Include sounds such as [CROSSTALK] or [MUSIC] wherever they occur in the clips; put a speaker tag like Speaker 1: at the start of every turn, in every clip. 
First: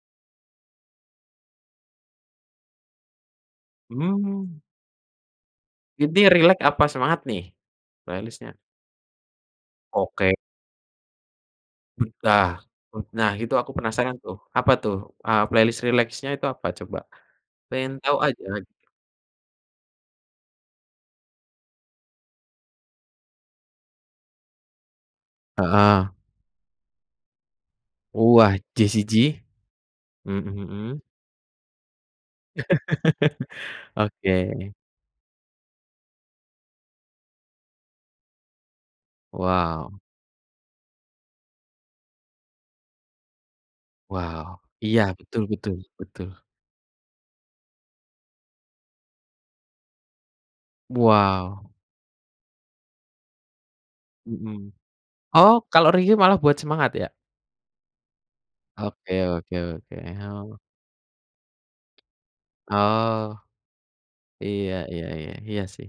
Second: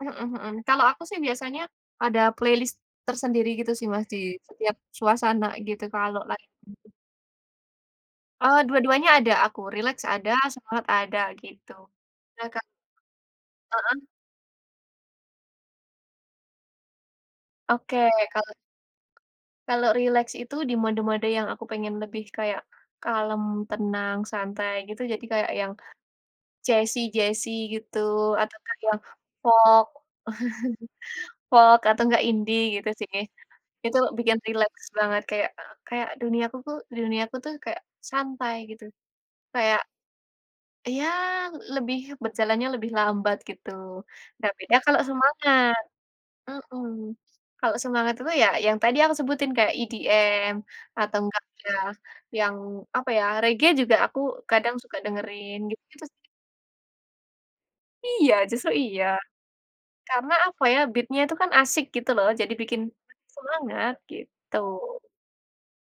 Speaker 1: Mhm mhm, kalau aku sih biasanya ada playlist tersendiri gitu sih Mas, di
Speaker 2: Mmm.
Speaker 1: setiap suasana gitu kalau
Speaker 2: Ini
Speaker 1: lagi
Speaker 2: rileks apa semangat nih, playlist-nya?
Speaker 1: Oh, dua-duanya ada aku, rileks ada,
Speaker 2: Oke.
Speaker 1: semangat ada, gitu.
Speaker 2: Mmm dah
Speaker 1: Nah, Kak
Speaker 2: mmm nah, itu aku
Speaker 1: Heeh.
Speaker 2: penasaran tuh, apa tuh, eee, playlist rileksnya itu apa coba? Pengen
Speaker 1: Oke,
Speaker 2: tahu aja
Speaker 1: kalau
Speaker 2: g
Speaker 1: kalau rileks itu di mode-mode yang aku pengen lebih kayak kalem, tenang, santai gitu. Jadi kayak, yang
Speaker 2: Heeh.
Speaker 1: jazzy-jazzy gitu, atau
Speaker 2: Wah,
Speaker 1: kayak yang
Speaker 2: Jessie J?
Speaker 1: folk.
Speaker 2: Mhm mhm.
Speaker 1: [CHUCKLES] Folk atau nggak indie gitu sih.
Speaker 2: [CHUCKLES]
Speaker 1: Itu, bikin
Speaker 2: Oke.
Speaker 1: rileks banget kayak, eee, kayak duniaku tuh duniaku tuh, kayak santai gitu. Kayak
Speaker 2: Wow.
Speaker 1: iya, lebih berjalannya lebih lambat gitu. Nah,
Speaker 2: Wow,
Speaker 1: beda kalau
Speaker 2: iya, betul
Speaker 1: semangat
Speaker 2: betul betul.
Speaker 1: mhm. Kalau semangat itu ya, yang tadi aku sebutin, kayak EDM atau nggak
Speaker 2: Wow.
Speaker 1: ya, yang apa ya, reggae juga aku kadang
Speaker 2: Mhm.
Speaker 1: suka dengerin,
Speaker 2: Oh, kalau
Speaker 1: gitu-gitu
Speaker 2: reggae
Speaker 1: sih.
Speaker 2: malah buat semangat ya?
Speaker 1: Iya, justru iya.
Speaker 2: Oke oke oke,
Speaker 1: Karena
Speaker 2: oh.
Speaker 1: apa ya, beat-nya tuh kan asik, gitu loh. Jadi, bikin
Speaker 2: Oh.
Speaker 1: semangat, gitu.
Speaker 2: Iya iya iya iya sih.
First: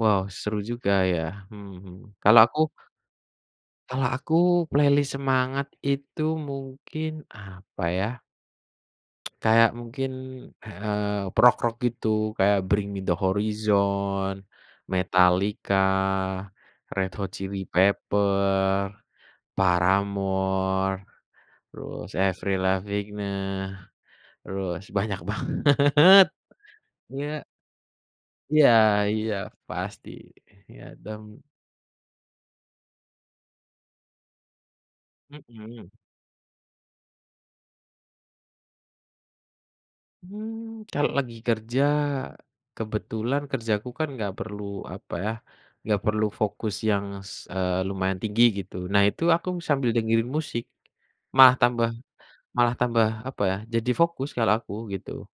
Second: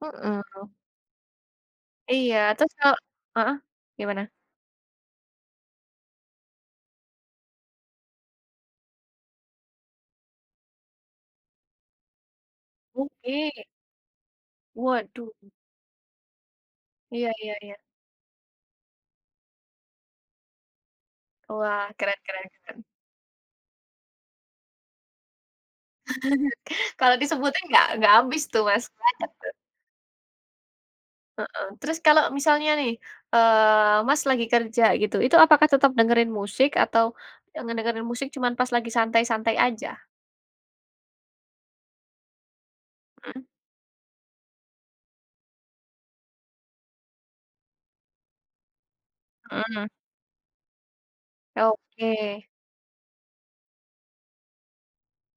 Speaker 2: Wow seru
Speaker 1: Mhm.
Speaker 2: juga ya. Mhm mhm,
Speaker 1: Iya,
Speaker 2: kalau aku
Speaker 1: terus kalau heeh,
Speaker 2: kalau
Speaker 1: gimana?
Speaker 2: aku, playlist semangat itu mungkin, apa ya? [TSK] Kayak mungkin, eee, rock-rock gitu, kayak Bring Me The
Speaker 1: Oke.
Speaker 2: Horizon,
Speaker 1: Waduh.
Speaker 2: Metallica, Red
Speaker 1: Iya
Speaker 2: Hot
Speaker 1: iya
Speaker 2: Chili
Speaker 1: iya.
Speaker 2: Pepper, Paramore,
Speaker 1: Wah,
Speaker 2: terus
Speaker 1: keren keren
Speaker 2: Avril
Speaker 1: keren.
Speaker 2: Lavigne, terus, banyak banget. [CHUCKLES]
Speaker 1: [CHUCKLES] Kalau
Speaker 2: Iya.
Speaker 1: disebutin, nggak nggak habis tuh
Speaker 2: Iya
Speaker 1: Mas. Banyak
Speaker 2: iya,
Speaker 1: tuh.
Speaker 2: pasti, iya dan
Speaker 1: Heeh, terus kalau misalnya nih, eee, Mas lagi kerja gitu, itu apakah tetap
Speaker 2: Mhm.
Speaker 1: dengerin musik atau yang ngedengerin musik cuman pas lagi santai-santai aja?
Speaker 2: Mmm, kalau lagi kerja? Kebetulan
Speaker 1: Mhm.
Speaker 2: kerjaku kan nggak perlu, apa ya, nggak perlu fokus yang s eee, lumayan tinggi gitu. Nah itu, aku
Speaker 1: Mhm.
Speaker 2: sambil dengerin musik. Malah tambah
Speaker 1: Oke.
Speaker 2: malah tambah, apa ya, jadi fokus kalau aku, gitu.